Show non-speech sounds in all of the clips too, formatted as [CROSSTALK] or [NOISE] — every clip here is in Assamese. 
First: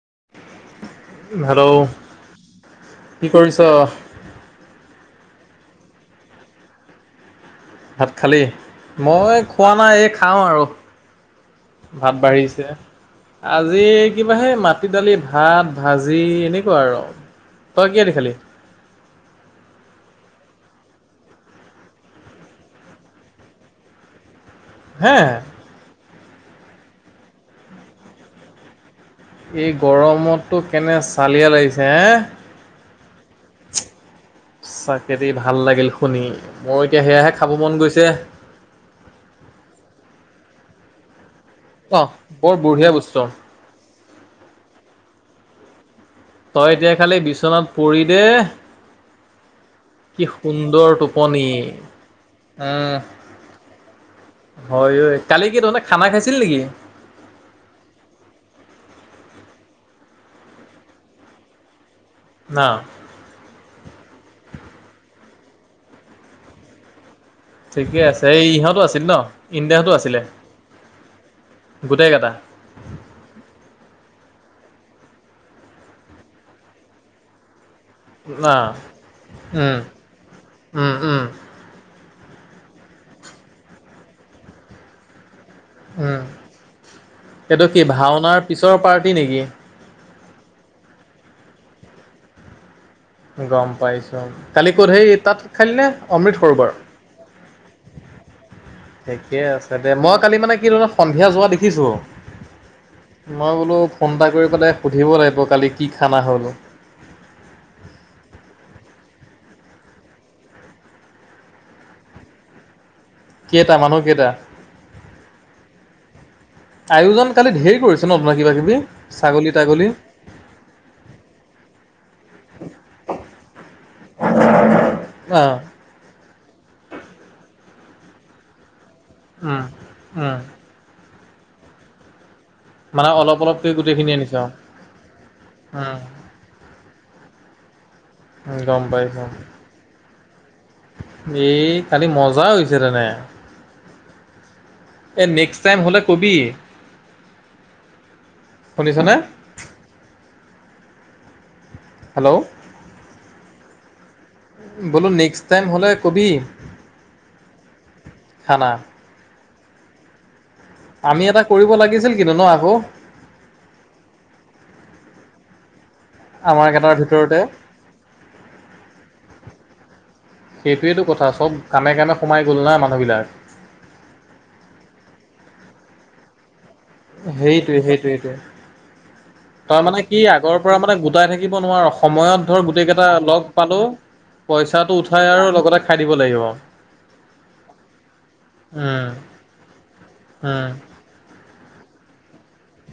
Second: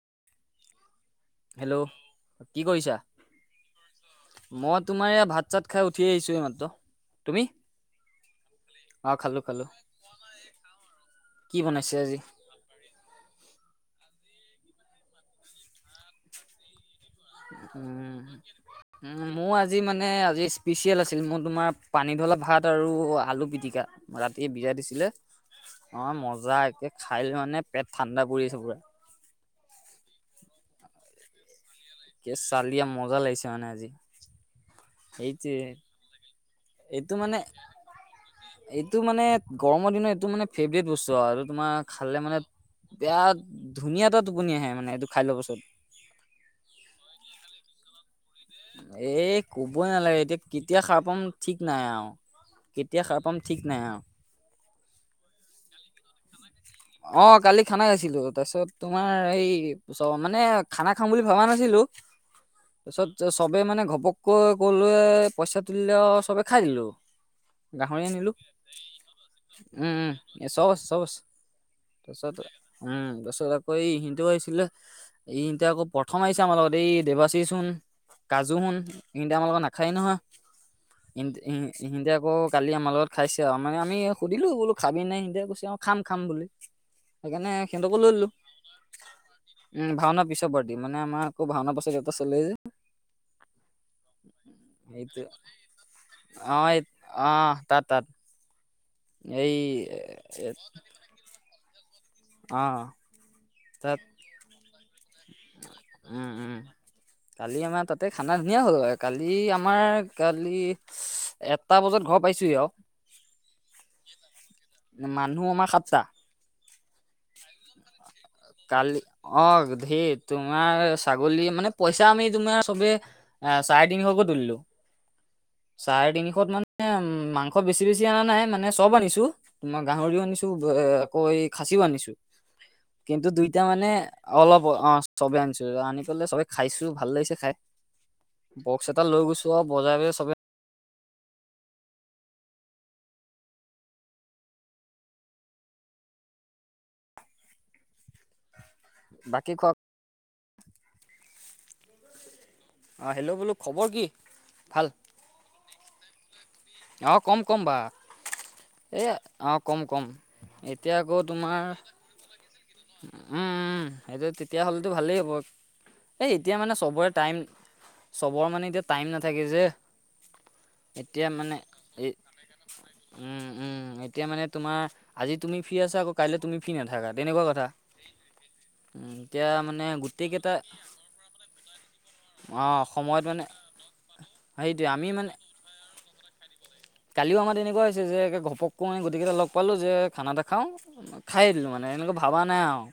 [INAUDIBLE] হেল্ল' কি কৰিছা? কি কৰিছ মই তোমাৰ এইয়া ভাত ভাত- চাত খাই উঠি আহিছো এইমাত্ৰ। ভাত খালি? খালো মই খালো। খোৱা নাই, এই খাওঁ আৰু। কি বনাইছে ভাত আজি? বাঢ়িছে। আজি এই কিবা সেই মাটি-দালি, ভাত, ভাজি এনেকুৱা আৰু। তই কিহেদি উম, খালি? উম মোৰ আজি মানে আজি স্পিচিয়েল আছিল মোৰ তোমাৰ পানীধলা ভাত আৰু আলু পিটিকা ৰাত এ বিয়েৰ দিছিলে। হে অ মজা একে খাই লই মানে পেট ঠাণ্ডা পৰি আছে পুৰা। এই গৰম'টো কেনে চালিয়া লাগি হে! একে চালিয়া মজা লাগিছে মানে আজি। সচাকে দে ভাল সেইটোৱে লাগিল শুনি। মোৰ এতিয়া এইটো সেয়াহে মানে খাব মন গৈছে। এইটো মানে গৰমৰ দিনত এইটো মানে ফেভৰেট বস্তু আৰু। তোমাৰ অহ খালে মানে বৰ বঢ়িয়া বস্তু বেয়া ধুনীয়া এটা টোপনি আহে মানে এইটো খাই লোৱা পাছত তই এতিয়া খালি বিচনাত পৰি দে এ কবই নালাগে কি এতিয়া কেতিয়া সুন্দৰ সাৰ পাম টোপনি। ঠিক নাই আৰু উম কেতিয়া সাৰ পাম ঠিক নাই আৰু হয় অই কালি কি তহঁতে খানা খাইছিল নেকি অঁ কালি খানা খাইছিলো তাৰপিছত তোমাৰ এই মানে খানা খাম বুলি ভবা নাছিলো না তাৰপিছত চবে মানে ঘপ পককৈ ক'লোৱে পইচা তুলিলে আৰু চবে খাই দিলো ঠিকে গাহৰি আছে আনিলো এই ইহঁতো আছিল ন ইণ্ডাহতো আছিলে গোটেই কেইটা তাৰছত উম তাৰপিছত আকৌ ইহঁতৰ ছিলে এই এতিয়া আকৌ প্ৰথম আহিছে আমাৰ লগত এই দেৱাশীছ হোত কাজু না সুণ ইহঁতে আমাৰ লগত উম নাখায় নহয় উম উম ইহতে আকৌ কালি আমাৰ লগত খাইছে আৰু মানে আমি সুধিলো বোলো খাবি নাই সিদে কৈছে আৰু খাম খাম উম বোলে এইটো কি ভাওনাৰ পিছৰ পাৰ্টি নেকি উম ভাওনা পিছৰ পাৰ্টি মানে আমাৰ আকৌ ভাওনা পাছত এটা চলে যে গম পাইছোঁ কালি ক'ত হেৰি সেইটো তাত খালি নে অমৃত সৰোবৰ অ' এই অ' তাত তাত ঠিকে এই আছে দে মই এ- কালি এ- মানে কি তহঁতক সন্ধিয়া যোৱা দেখিছো অ' মই বোলো তাত ফোন এটা কৰি পেলাই। সুধিব লাগিব কালি কি খানা উম হ'ল। উম কালি আমাৰ তাতে খানা ধুনীয়া হ'ল কালি আমাৰ কালি এটা বজাত ঘৰ পাইছোহি আৰু কেইটা মানুহ কেইটা। মানুহ আমাৰ সাতটা আয়োজন কালি ধেৰ কৰিছে ন তোমাৰ কিবা কিবি ছাগলী তাগলী হেই তোমাৰ ছাগলী মানে পইচা আমি তোমাৰ চবে চাৰে তিনিশকৈ তুলিলো। অ চাৰেদনি। মানে উম মাংস বেছি বেছি অনা নাই মানে চব আনিছো উম তোমাৰ গাহৰিও উম আনিছো এ। ক খাচিও আনিছো মানে কিন্তু অলপ দুইটা অলপকৈ মানে গোটেইখিনি আনিছে আৰু অলপ অ চবে আনিছো আনি উম পেলালে চবে খাইছো ভাল লাগিছে খাই উম, গম বক্স এটা লৈ পাইছোঁ। গৈছো আৰু বজাই ব চবে এই খালি মজা হৈছে তেনে এ নেক্সট টাইম হলে কবি। শুনিছনে বাকী খোৱা হেল্ল' অ' হেল্ল' বোলো খবৰ কি ভাল বলো নেক্সট টাইম হলে কবি অ কম কম বা খানা। এই অ কম কম এতিয়া আকৌ আমি এটা তোমাৰ কৰিব লাগিছিল কিন্তু ন আকৌ উম সেইটো তেতিয়া হ'লেতো ভালেই হ'ব। এ এতিয়া আমাৰ মানে কেইটাৰ চবৰে টাইম ভিতৰতে। চবৰে মানে এতিয়া টাইম নাথাকে যে। সেইটোয়েতটো এতিয়া কথা চব মানে কামে এই কামে সোমাই গ'লো ন উম উম এতিয়া মানে তোমাৰ আজি তুমি ফি আছা আকৌ কাইলে তুমি ফি নাথাকা তেনেকুৱা কথা। সেই সেইটোোৱেইটোে। উম, এতিয়া তই মানে কি গোটেইকেইটা আগৰ পৰা মানে গোটাই থাকিব নোৱাৰ সময়ত ধৰ অ' গোটেই কেইটা সময়ত লগ মানে পালো। সেইটোৱে পইচাটো আমি উঠাই মানে আৰু লগতে খাই দিব লাগিব। কালিও আমাৰ এনেকুৱা হৈছে যে ঘপকমি উম, গতিকেইটা লগ পালো যে খানা এটা উম। খাওঁ খাই দিলো মানে এনেকা ভাবা নাই আৰু।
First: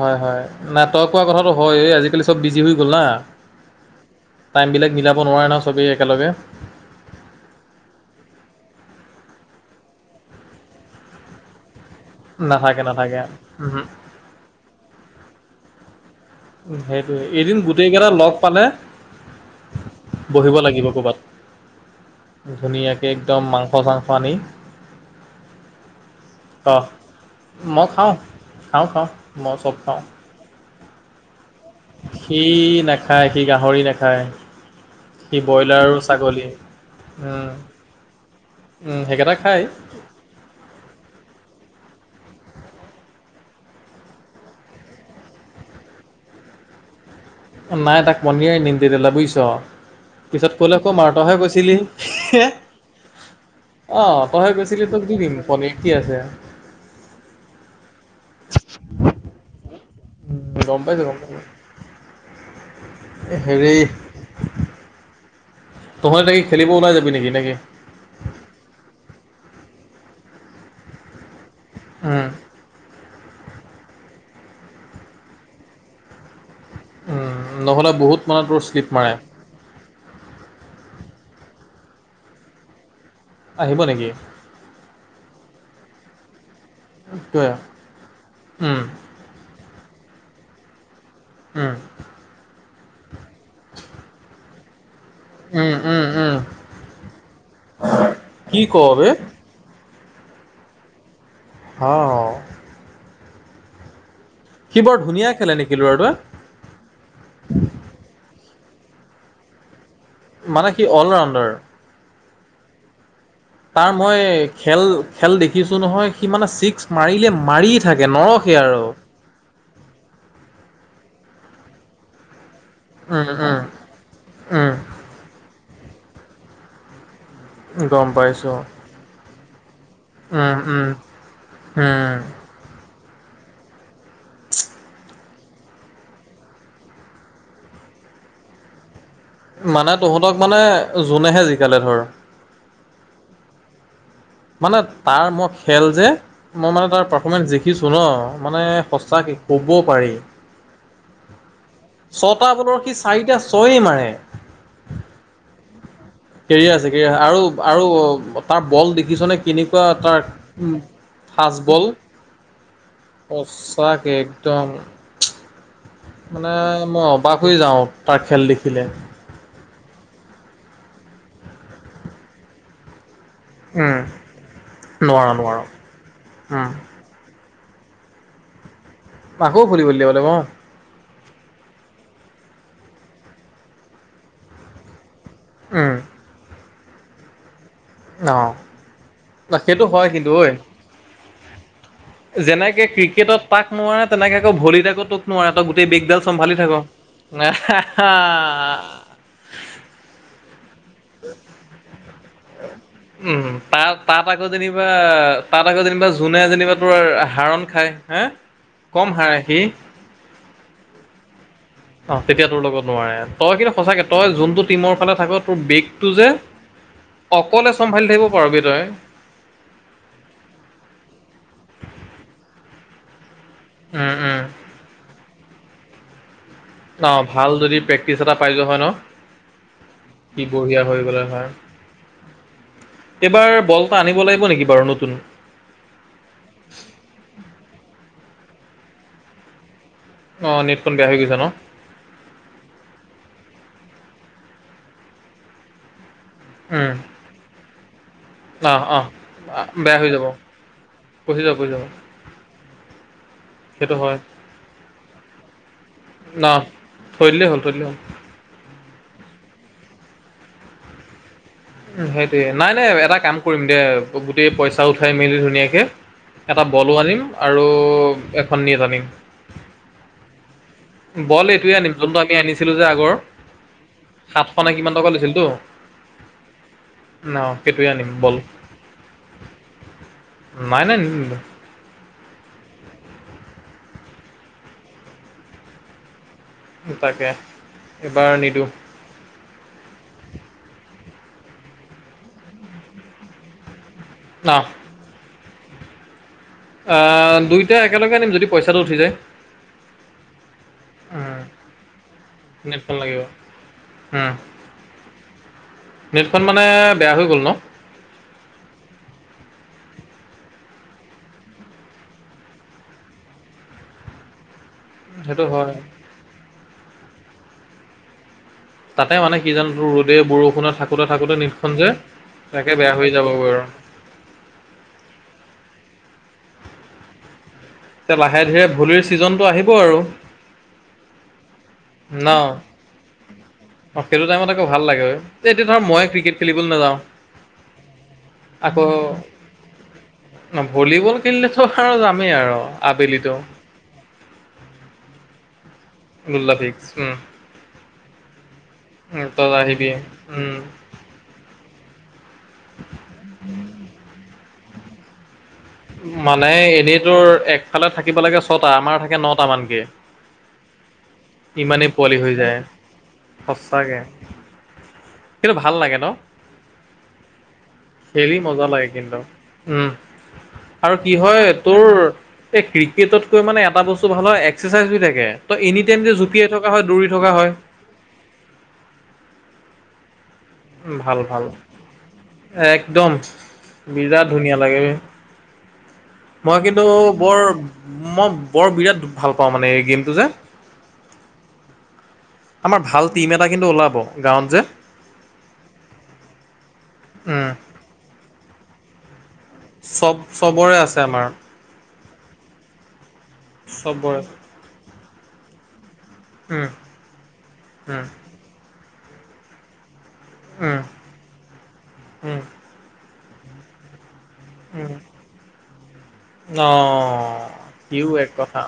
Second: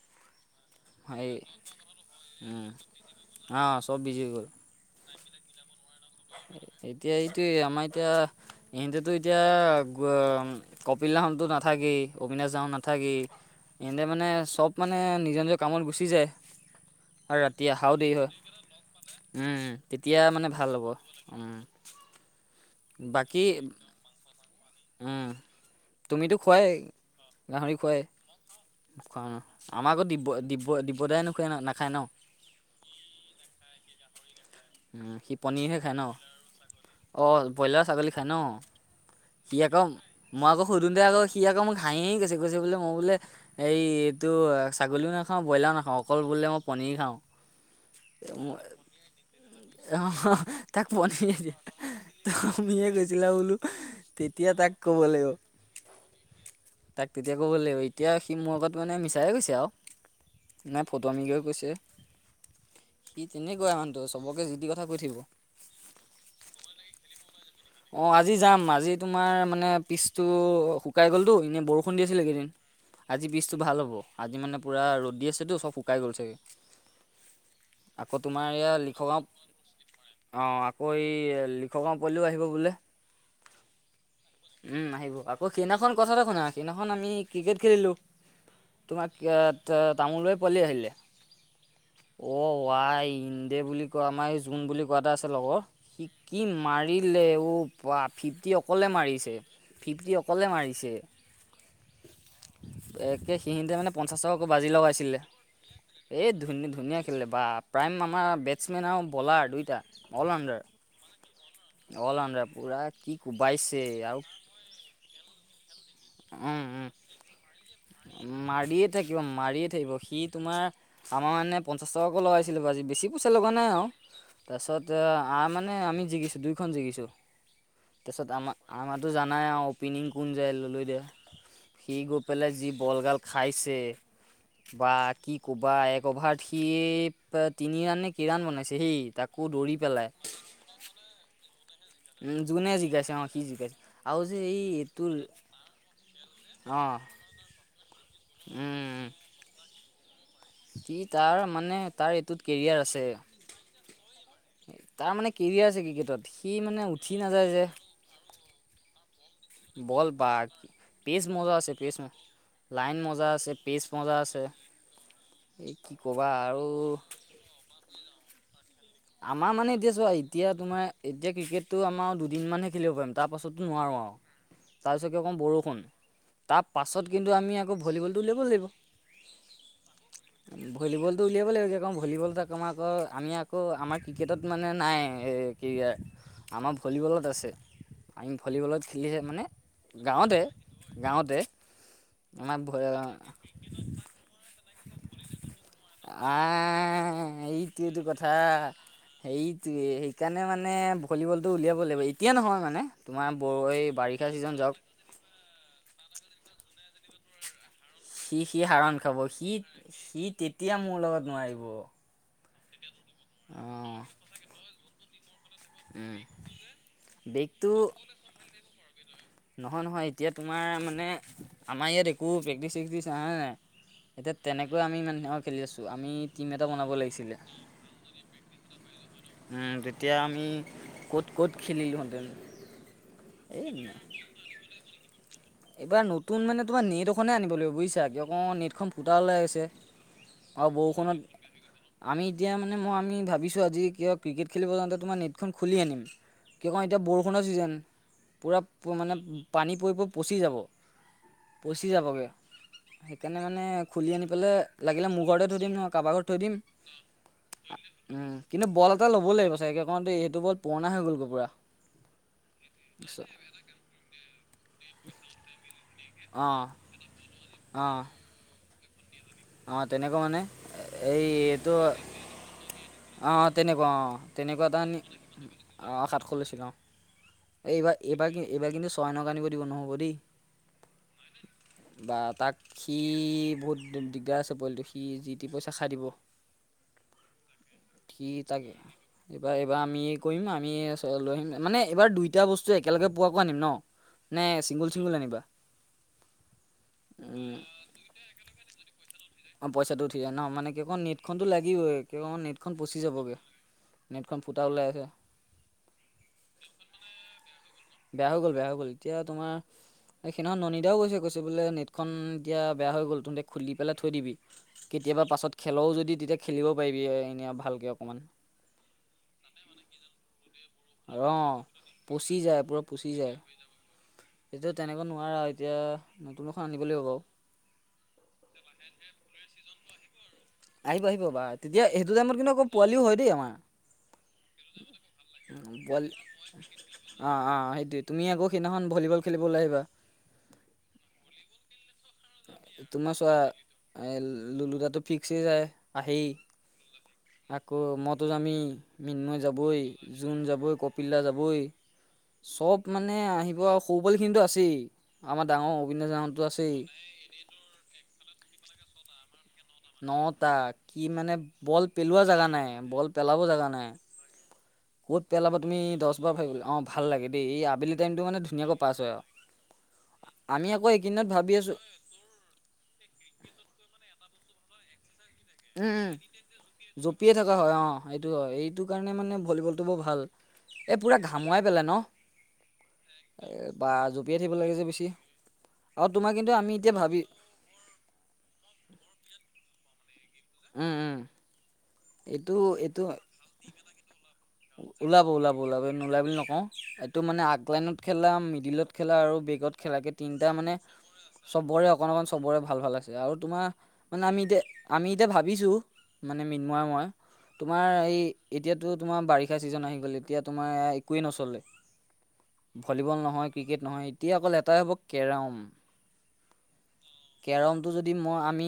হয় হয় নাটক হোৱা হেৰি কথাটো হয় আজিকালি চব বিজি উম, হৈ গ'ল না। অ 'সব বিজি হৈ গ'ল টাইমবিলাক মিলাব নোৱাৰে ন চব এক। এতিয়া এইটোয় আমাৰ এতিয়া ইতো এতিয়া কপিল লাহনটো নাথাকেই অবিনাশ যাওঁ নাথাকে নাথাকি নাথাকে উমহু। এনেতে মানে চব মানে নিজৰ নিজৰ কামত গুচি যায় উ সেইটোয়ে আৰু এদিন ৰাতি গোটেই অহাও কেইটা দেৰি হয়। লগ পালে উম, তেতিয়া মানে বহিব ভাল হ'ব। লাগিব ক উম। ধুনীয়াকৈ বাকী একদম মাংস চাংস আনি। উম। তুমিতো খুৱাই অহ গাহৰি মই খুৱাই খাওঁ খাওঁ খাওঁ খুৱ ন মই চব খাওঁ আমাকো দিব দ [INAUDIBLE] সি নাখায় সি গাহৰি নাখায়। সি পনীৰহে ব্ৰইলাৰ আৰু খায় ন ছাগলী অঁ উম, ব্ৰইলাৰ ছাগলী খায় উম, ন' সেইকেইটা খায় সি আকৌ মই আকৌ সুধোটে টে আকৌ সি আকৌ মোক হাঁহ কৈছে কৈছে বোলে মই বোলে এইটো ছাগলীও নাখাওঁ, ব্ৰইলাৰ নাখাওঁ, অকল বোলে মই পণী পণীৰ খাওঁ। নাই তাক বনিয়াই নি দি দিলে বুইছ আহ তাক পণীয়ে কৈছিলি তুমিয়ে কৈছিলা বোলোঁ ঠিক অ তই তেতিয়া তাক কৈছিলি ক'ব তোক দি লাগিব, দিম পনীৰ কি আছে তাক তেতিয়া ক'ব লাগিব এতিয়া এতিয়া সি মোৰ আগত মানে মিছাইে কৈছে আৰু উম গম নাই পাইছো গম ফটোআমি পাইছো কৈ কৈছে। সি তেনেকুৱা হেৰি মানুহটো চবকে যি টি কথা কৈ থাকিব। তহঁতে এতিয়া খেলিব ওলাই যাবি নেকি নেকি? আমাৰ মানে পিছতটো শুকাই গ'লতো এনেই বৰষুণ দি আছিল উম এই কেইদিন আজি পিছটো ভাল হ'ব, আজি মানে পূৰা ৰ'দ দি আছেতো চ'ব শুকাই গ'ল চাগৈ। উম, নহ'লে বহুত মানে তোৰ শ্লিপ মাৰে। অ', আকৌ এই লিখগাওঁ পোৱালিয়ো আহিব বোলে? আহিব নেকি? উম, আহিব আকৌ সিদিনাখন কথাটো শুনা, সিদিনাখন আমি কিয় ক্ৰিকেট খেলিলোঁ, উম তোমাক আ তো তামোলৰে পোৱালি আহিলে। উম। ওৱাই ইনন্দে বুলি কয় আমাৰ এই জোন বুলি এনেকুৱা এটা আছে লগৰ উম সি উম উম কি মাৰিলে অ' বা ফিফটি কি ক অকলে বে মাৰিছে। ফিফটি অকলে মাৰিছে। হ, অ'। একে, সিঁহিতে মানে প [UNINTELLIGIBLE] বাজি লগাইছিলে, ধুনীয়া খেলে নেকি ল'ৰাটোৱে এই ধুন-ধুনীয়া খেলিলে বা প্ৰাইম আমাৰ বে বেটছমেন আৰু বলাৰ দুইটা অল ৰাউণ্ডাৰ মানে কি অলৰাউণ্ডাৰ? পুৰা কি কোবাইছে তাৰ মই আৰু খেল, খেল দেখিছোঁ নহয়, সি মানে ছিক্স মাৰিলে, মাৰিয়ে থাকে ন মাৰিয়ে থাকিব, মাৰিয়ে থাকিব সি তোমাৰ আমাৰ মানে পঞ্চাছ টকাকৈ লগাইছিলোঁ বাজি, বেছি উম পইচা লগোৱা উম নাই আৰু উম তাৰপিছতে আম মানে নে, আমি জিকিছোঁ দুইখন জিকিছোঁ। গম পাইছোঁ। নাই আৰু অপিনিং কোন যায় লৈ দে, সি উম, গৈ পেলাই যি বল গাল খাইছে। বা কি ক'বা, এক অভাৰত সি তিনি ৰাণনে, কেই ৰাণ বনাইছে হেই মানে তুহঁতক মানে জোনেহে‌ জিকালে ধৰ। উম যোনে জিকাইছে অ সি জিকাই মানে তাৰ মই খেল যে, মই অ মানে তাৰ পাৰফমেঞ্চ দেখি চো, ন' মানে সঁচাকে ক'ব পাৰি। কি তাৰ মানে, তাৰ এইটোত ছটা বলৰ কেৰিয়াৰ সি চাৰিটা ছয়েই আছে মাৰে। তাৰ মানে কেৰিয়াৰ আছে ক্ৰিকেটত। সি কেৰিয়াৰ মানে আছে কেৰিয়াৰ উঠি আৰু নাযায় যে আৰু তাৰ বল দেখিছনে কেনেকুৱা বল তাৰ বা, পেছ মজা ফাষ্ট আছে বল পেচ ম লাইন মজা আছে, পেচ সঁচাকে মজা আছে। একদম এই কি ক'বা মানে আৰু মই অবাস হৈ যাওঁ। তাৰ খেল দেখি। আমাৰ মানে এতিয়া চোৱা এতিয়া তোমাৰ এতিয়া ক্ৰিকেটটো আমাৰ দুদিন মানহে খেলিব পাৰিম তাৰপাছতো নোৱাৰোঁ উম, আৰু। তাৰপিছত কি নোৱাৰো কওঁ নোৱাৰো বৰষুণ। তাৰ উম, পাছত কিন্তু আমি আকৌ ভলীবলটো উলিয়াব লাগিব। আকৌ ফৰিব দিবলে অ', ভলীবলটো উলিয়াব লাগিব যেকৌ ভলীবলত আকমাৰ আক আমি আকৌ আমাৰ ক্ৰিকেটত মানে নাই। এই কি উম, আমাৰ ভলীবলত আছে। আমি অ', ভলীবলত খেলিহে মানে সেইটো হয় কিন্তু ঐ। গাঁৱতে-গাঁৱতে। যেনেকে ক্ৰিকেটত তাক নোৱাৰে তেনেকে আকৌ ভলিটাকো তটোক নোৱাৰে এটা। বিগডাল চম্ভালি থাকো। এইটোটো কথা সেইটোয়ে সেইকাৰণে মানে। ভলীবলটো উলিয়াব লাগিব এতিয়া নহয় মানে তোমাৰ উম ব এই বাৰিষা ছিজন যাওক ত আকৌ যেনিবা জোনে যেনিবা তোৰ হাৰণ খায়। হে সি সি সাৰন কম খাব হাৰে সি সি তেতিয়া মোৰ লগত নোৱাৰিব অ' তেতিয়া তোৰ লগত নোৱাৰে তই কিন্তু অঁ সঁচাকে তই যোনটো টিমৰ ফালে থাকত। তোৰ বেগটো উম যে অকলে চম্ভালি থাকিব পাৰবি তই। নহয়-নহয় এতিয়া তোমাৰ মানে আমাৰ ইয়াত একো প্ৰেক্টিচ চেক্টিছ হয়। উম এতিয়া উম তেনেকুৱা আমি মানে খেলি আছো আমি টিম এটা বনাব অ, ' লাগিছিলে ভাল যদি প্ৰেক্টিচ এটা পাই যোৱা হয় ন। তেতিয়া কি আমি বঢ়িয়া হৈ গ'লে ক'ত হয় ক'ত খেলিলোঁহেঁতেন এইবাৰ বল এটা আনিব লাগিব নেকি বাৰু নতুন? এইবাৰ নতুন মানে তোমাৰ নেট এখনে আনিব লাগিব বুজিছা কি অক নেটখন ফুটা ওলাই আছে। অ আৰু নেটখন বেয়া হৈ বৰষুণত গৈছে ন আমি এতিয়া মানে মই আমি ভাবিছো আজি কিয়? ক্ৰিকেট খেলিব যাওঁতে তোমাৰেট খুলি আনিম। কি কণ উম এতিয়া বৰষুণৰ ছিজন পূৰা অহ অহ মানে পানী পৰি। পচি যাব। পঢ়ি যাব পঢ়ি যাব। পচি যাবগৈ। সেইকাৰণে মানে সেইটো খুলি হয় আনি পেলাই লাগিলে মোৰ ঘৰতে থৈ দিম নহয় কাৰোবাৰ ঘৰত থৈ ন দিম। থৈ দিলেই হ'ল থৈ দিলেই হ'ল উম কিন্তু বল এটা ল'ব লাগিব চাগে কণতে এইটো বল পুৰণা হৈ গ'ল গ পুৰা। উ সেইটো নাই নাই এটা কাম কৰিম দে গোটেই পইচা উঠাই মেলি ধুনীয়াকে এটা অঁ বলো আনিম আৰু এখন নজ আনিম। অ', তেনেকুৱা মানে। এই বল এইটোয়ে এইটো আনিম যোনটো আমি আনিছিলো যে আগৰ অঁ সাতশ নে কিমান টকা লৈছিলতো। অ', সাত খ লছিল গাও। ন এই সেইটোৱে এইবাৰ আনিম এইবাৰ বল এইবাৰ কিন্তু ছয় নকা আনিব দিব নহ'ব দেই। নাই নাই নিনিলো বা তাক সি বহুত দিগদাৰ আছে পিতটো সি যি টি পইচা খাই দিব। তাকে এবাৰ নিদিওঁ। বা এইবাৰ আমি কৰিম আমি লৈ আহিম মানে এইবাৰ দুইটা বস্তু একেলগে পোৱাকৈ আনিম ন? ন নাই চিংগল-চিংগল আনিবা? আহ দুইটা একেলগে আনিম যদি পইচাটো উঠি যায়। অ, ' পইচাটো উঠি যায় ন মানে কি নেটখননো লাগিব নেটখন পচি যাবগে। নেটখন পতও ল আছে। মিননেটখন মানে বেয়া হৈ গ'ল ন। বেয়া হৈ গ'ল বেয়া হৈ গ'ল এতিয়া তোমাৰ এই সেইদিনাখন নন্দীদাও কৈছে কৈছে বোলে নেটখন এতিয়া বেয়া হৈ গ'ল তুতে খুলি পেলাই থৈ দিবি। কেতিয়াবা সেইটো পাছত হয় খেলও যদি তেতিয়া খেলিব পাৰিবি এনে ভালকে অকমান। তাতে মানে কি জানো তোৰ ৰ'দে বৰষুণত থাকোঁতে আৰু থাকোঁতে অ'। নিদখন যে পচি যায় তাকে পুৰা বেয়া হৈ পচি যায় যাবগৈ আৰু এতিয়া তেনেকা নোৱাৰা এতিয়া নতুন এখন আনিব লাগ হিবব বু এতিয়া লাহে ধীৰে ভলিৰ ছিজনটো আহিব আৰু। আহিব-আহিব বা তেতিয়া সেইটো ন টাইমত কিন্তু অকৌ পোৱালিও হয় দেই আমাৰ। অ', সেইটো টাইমত আকৌ ভাল লাগে হয় এইতিয়া ধৰ মই ক্ৰিকেট খেলিবলৈ নাযাওঁ। অ-অ', সেইটোৱে তুমি আকৌ সেইদিনাখন ভলীবল খেলিব ওলাই আহিবা। ন ভলীবল খেলিলে, তোমাৰ চোৱা এ, লুলুকা টো ফিক্স যায় আহি। দুল্লা ফিক্স আকৌ মই টো জামেই মৃন্মই তই যাবই, আহিবি জোন উম যাবই, কপিল্লা যাবই সব মানে আহিব। আৰু সৰু পোৱালিক খিনিটো আছেই ডাঙৰ অভিনয় জন হতটো মানে আছেই। এনেই তোৰ একফালে থাকিব লাগে ছটা। আমাৰ থাকে নটামান। নটা কি মানে বল ইমানেই পোৱালি পেলোৱা হৈ জোগা যায় নাই। বল পেলাব জাগা নাই। সঁচাকে ক'ত কিন্তু পেলাবা ভাল তুমি লাগে ন দহ বাৰ ভাবি লগে। অ' ভাল লাগে দেই। এই আবেলি টাইমতটো খেলি মানে মজা ধুনাকৈ লাগে পাছ হয় কিন্তু আৰু। উম। আমি আকৌ আৰু কি এইকেইদিনত হয় ভাবি আছোঁ তোৰ, এই ক্ৰিকেটতকৈ মানে এটা বস্তু ভাল হয় এক্সাৰচাইজ হৈ থাকে। তই এনি উম, টাইম যে জঁপিয়াই থকা হয় দৌৰি জঁপিয়াই থকা হয় অ' সটো হয়। এইটো কাৰণে মানে ভলীবলটো বৰ ভাল। এ পুৰা ভাল ভাল ঘামুৱাই পেলায় ন একদম। বা বিৰাট জঁপিয়াই থাকিব ধুনীয়া লাগে। যে বেছি। আৰু তোমাৰ মই আমি কিন্তু এতিয়া ভাবি বৰ মই বৰ বিৰাট ভাল পাওঁ মানে এই গেমটো যে উম, উম। এইটো আমাৰ ভাল এইটো টিম এটা কিন্তু ওলাব গাওঁত। ওলাব ওলাব ওলাব নোলাই বুলি নকওঁ। এইটো মানে উম আগলাইনত খেলা, মিডিলত খেলা আৰু বেগত খেলা এই চব তিনিটা মানে চবৰে আছে আমাৰ চবৰে অকন অকন চবৰে ভাল ভাল আছে। আৰু তোমাৰ চবৰে মানে আমি এতিয়া আমি এতিয়া ভাবিছোঁ। মানে উম মৃন্ময় আৰু মই। তোমাৰ উম এই এতিয়াতো তোমাৰ বাৰিষা চিজন আহি গ'ল এতিয়া তোমাৰ উম এয়াৰ একোৱেই নচলে উম ভলীবল নহয়, ক্ৰিকেট নহয় এতিয়া অকল এটাই উম হ'ব কেৰম। অ' ইউ এক কথা।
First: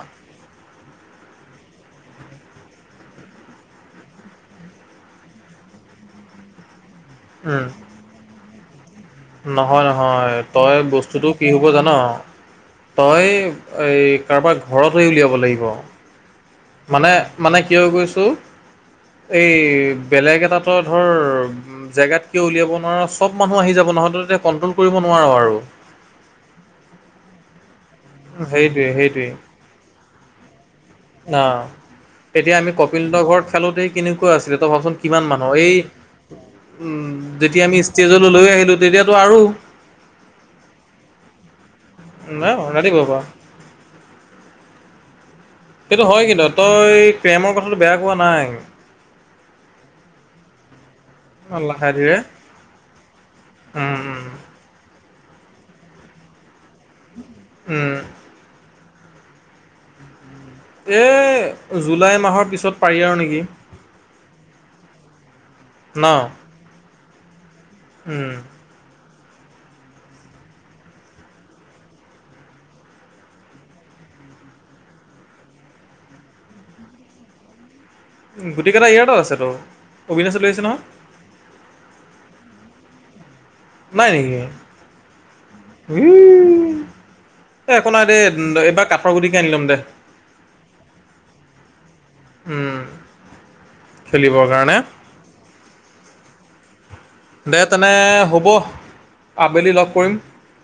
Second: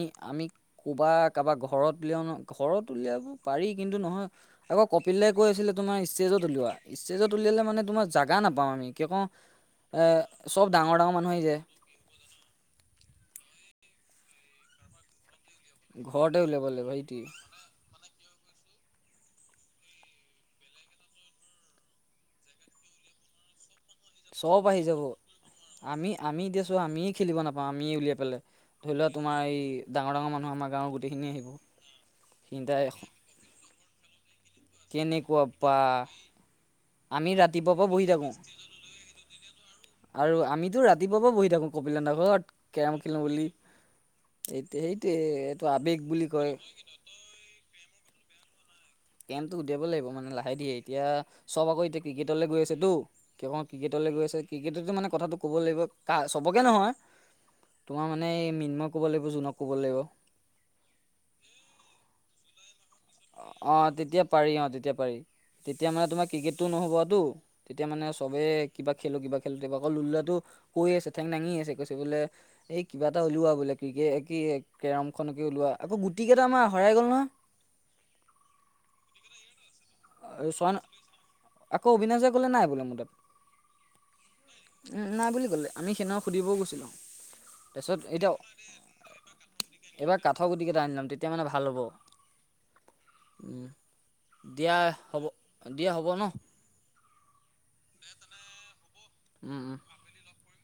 কোৱা কাবাক ঘৰত উলিয়ও ন ঘৰত উলিয়াব পাৰি। কিন্তু, নহয় আকৌ কপিল কৈ আছিলে তোমাৰ ষ্টেজত উলিওৱা ষ্টেজত উলিয়ালে উম মানে তোমাৰ জাগা নাপাওঁ আমি। কিয় কওঁ নহয়, এ নহয় চব তই ডাঙৰ ডাঙৰ বস্তুটো মানুহ আহি কি যায় হ'ব জানোঁ তই এই কাৰোবাৰ ঘৰত গৈ উলিয়াব লাগিব। ঘৰত মানে মানে কিয় গৈছোঁ? এই বেলেগ এটা তোৰ ধৰ জেগাত কিয় উলিয়াব নোৱাৰা চ'ব মানুহ আহি যাব। নহয় তই তেতিয়া চ'ব কণ্ট্ৰল আহি কৰিব যাব। নোৱাৰ আৰু আমি আমি এতিয়া চোৱা আমি খেলিব নাপাওঁ। আমিয়ে উলিয়াই পেলাই সেইটোৱে ধৰি লোৱা সেইটোৱে তোমাৰ এই ডাঙৰ ডাঙৰ মানুহ আমাৰ গাঁৱৰ গোটেইখিনি আহিব। তেতিয়া আমি সিহঁতে কপিল হঁতৰ ঘৰত খেলোতেই কেনেকুৱা আছিলে তই ভাবচোন কিমান কেনেকুৱা মানুহ বা এই উম, আমি যেতিয়া ৰাতিপুৱাৰ আমি পৰা বহি ষ্টেজ থাকোঁ লৈয় আহিলোঁ তেতিয়াতো আৰু আৰু আমিতো ৰাতিপুৱা পৰা বহি থাকোঁ। এই বোলে নগদ কেৰম ৰাতিপুৱাৰ খেলোঁ পৰা বুলি এইটে এইটে সেইটো হয় কিন্তু তই কেমৰ কথাটো বেয়া কোৱা নাই। কেমটো উলিয়াব লাগিব মানে লাহে ধীৰে। এতিয়া চব আকৌ লাহে এতিয়া ধীৰে ক্ৰিকেটলৈ গৈ আছেটো কি হ' উম, ক্ৰিকেটলৈ গৈ উম, আছে ক্ৰিকেটতো মানে কথাটো ক'ব লাগিব কা চবকে নহয় উম, তোমাৰ মানে এই মৃন্ময় ক'ব লাগিব, জনক ক'ব লাগিব। এ জুলাই মাহৰ পিছত পাৰি আৰু নেকি অ', তেতিয়া পাৰি অ', তেতিয়া পাৰি তেতিয়া ন? মানে তোমাৰ ক্ৰিকেটটো নহ'বতো। তেতিয়া মানে উম, সবে কিবা খেলোঁ কিবা খেলোতে আকৌ ল'ৰাটো কৈ আছে ঠেং দাঙি আছে কৈছে বোলে এই কিবা এটা উলিওৱা বোলে কি কি কি কেৰমখনকে ওলোৱা আকৌ গুটি কেইটা মান হেৰাই গ'ল নহয়। উম, গোটেইকেইটা ইয়াটো আছেতো অবিনাশে লৈ আহিছে ছয় নহয়। নাই নেকি? উম, নাই বুলি ক'লে আমি সেনেও সুধিবও গৈছিলোঁ। এ একো তাৰছত নাই দেই এতিয়া এইবাৰ কাঠৰ গুটিকে আনি ল'ম দে এইবাৰ কাঠৰ গুটি কেইটা আনি লম তেতিয়া মানে ভাল হ'ব। উম। উম, খেলিবৰ কাৰণে দিয়া হ'ব, দিয়া হ'ব ন'? দে তেনে হ'ব। উম - আবেলি উম লগ কৰিম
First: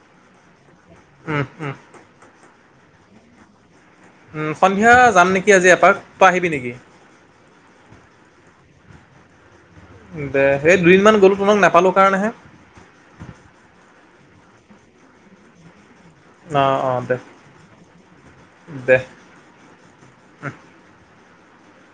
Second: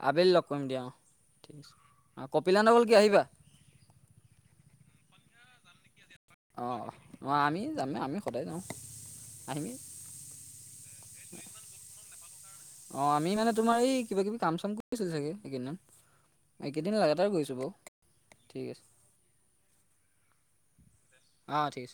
আবেলি লগ পাম দিয়া অ, উম, উম, কপিলা নগল কি আহিবা। উম, সন্ধিয়া যাম নেকি আজি এপাক। তই আহিবি অ, নেকি? নহ আমি যাম নে আমি সদায় যাওঁ। আহিমেই দে সেই দুদিনমান গ'লো তোমাক নাপালো কাৰণেহে। অ, আমি মানে তোমাৰ এই কিবা কিবি কাম চাম কৰিছিলো চাগে সেই কাৰণে। অ', এইকেইদিন অ', দে লগতাৰে গৈছোঁ ও দে। [UNINTELLIGIBLE] অ, ঠিক আছে।